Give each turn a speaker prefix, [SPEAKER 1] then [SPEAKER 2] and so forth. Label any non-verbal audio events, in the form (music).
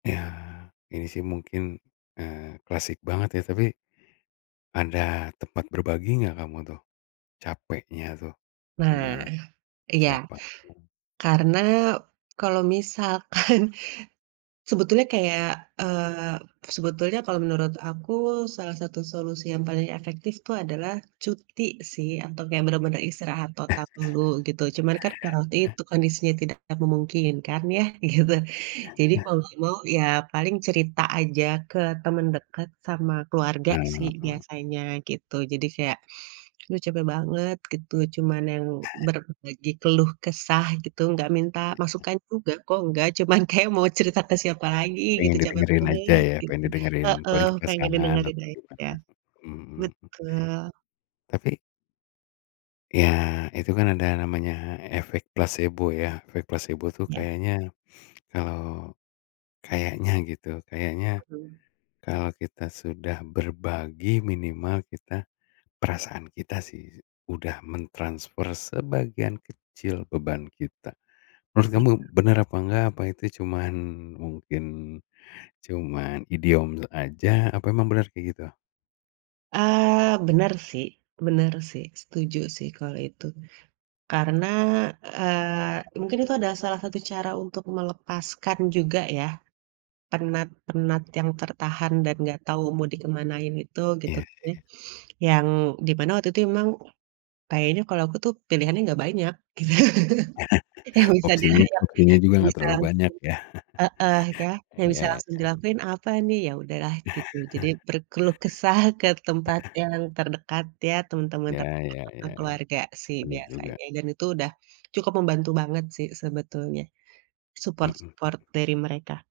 [SPEAKER 1] Ya, ini sih mungkin, eee, klasik banget ya tapi, ada tempat berbagi nggak kamu atau capeknya tuh sama
[SPEAKER 2] Nah, iya.
[SPEAKER 1] siapa?
[SPEAKER 2] Karena kalau misalkan sebetulnya kayak eee, sebetulnya kalau menurut aku salah satu solusi yang paling efektif tuh adalah cuti sih atau kayak bener-bener istirahat total dulu
[SPEAKER 1] (chuckles)
[SPEAKER 2] gitu cuman kan berarti itu kondisinya tidak memungkinkan ya, gitu. Jadi kalau mau ya paling cerita aja ke temen deket sama keluarga
[SPEAKER 1] Heeh
[SPEAKER 2] sih
[SPEAKER 1] heeh.
[SPEAKER 2] biasanya gitu. Jadi kayak, “Duh, capek banget, gitu,” cuma yang
[SPEAKER 1] (chuckles)
[SPEAKER 2] berbagi keluh kesah gitu, nggak minta
[SPEAKER 1] Iya.
[SPEAKER 2] masukan juga kok nggak cuman kayak mau cerita ke siapa lagi
[SPEAKER 1] Pengen
[SPEAKER 2] gitu capek
[SPEAKER 1] didengerin aja
[SPEAKER 2] banget
[SPEAKER 1] ya,
[SPEAKER 2] gitu,
[SPEAKER 1] pengen di dengerin,
[SPEAKER 2] heeh,
[SPEAKER 1] paling ke
[SPEAKER 2] pengen
[SPEAKER 1] pasangan
[SPEAKER 2] didengerin
[SPEAKER 1] atau
[SPEAKER 2] aja,
[SPEAKER 1] gimana? Mhm mhm.
[SPEAKER 2] betul.
[SPEAKER 1] Tapi Ya itu kan ada namanya efek plasebo ya, efek plasebo tuh
[SPEAKER 2] Ya.
[SPEAKER 1] kayaknya kalau kayaknya gitu, kayaknya
[SPEAKER 2] Mhm.
[SPEAKER 1] kalau kita sudah berbagi minimal kita perasaan kita sih udah mentransfer sebagian kecil beban kita. Menurut
[SPEAKER 2] Betul.
[SPEAKER 1] kamu benar apa enggak apa itu cuman mungkin cuman idiom aja apa emang benar kayak gitu?
[SPEAKER 2] Eee, bener sih bener sih, setuju sih kalo itu karena, eee, mungkin itu adalah salah satu cara untuk melepaskan juga ya penat-penat yang tertahan dan gak tau mau dikemanain itu gitu
[SPEAKER 1] Iya
[SPEAKER 2] ya,
[SPEAKER 1] iya.
[SPEAKER 2] yang dimana waktu itu memang kayaknya kalau aku tuh pilihannya nggak banyak. (laughs) Yang
[SPEAKER 1] (chuckles)
[SPEAKER 2] bisa
[SPEAKER 1] Opsinya
[SPEAKER 2] diajak—
[SPEAKER 1] opsinya juga
[SPEAKER 2] yang
[SPEAKER 1] enggak
[SPEAKER 2] bisa
[SPEAKER 1] terlalu
[SPEAKER 2] langsung
[SPEAKER 1] banyak ya? (laughs)
[SPEAKER 2] heeh, ya yang
[SPEAKER 1] Iya
[SPEAKER 2] bisa
[SPEAKER 1] iya.
[SPEAKER 2] dilakuin apa nih? Ya udahlah gitu, jadi
[SPEAKER 1] (chuckles)
[SPEAKER 2] berkeluh kesah ke tempat
[SPEAKER 1] (chuckles)
[SPEAKER 2] yang terdekat ya, temen-temen
[SPEAKER 1] Iya
[SPEAKER 2] terdekat
[SPEAKER 1] iya iya iya,
[SPEAKER 2] keluarga sih
[SPEAKER 1] bener juga.
[SPEAKER 2] biasanya dan itu udah cukup membantu banget sih sebetulnya
[SPEAKER 1] Mhm
[SPEAKER 2] support-support
[SPEAKER 1] mhm.
[SPEAKER 2] dari mereka.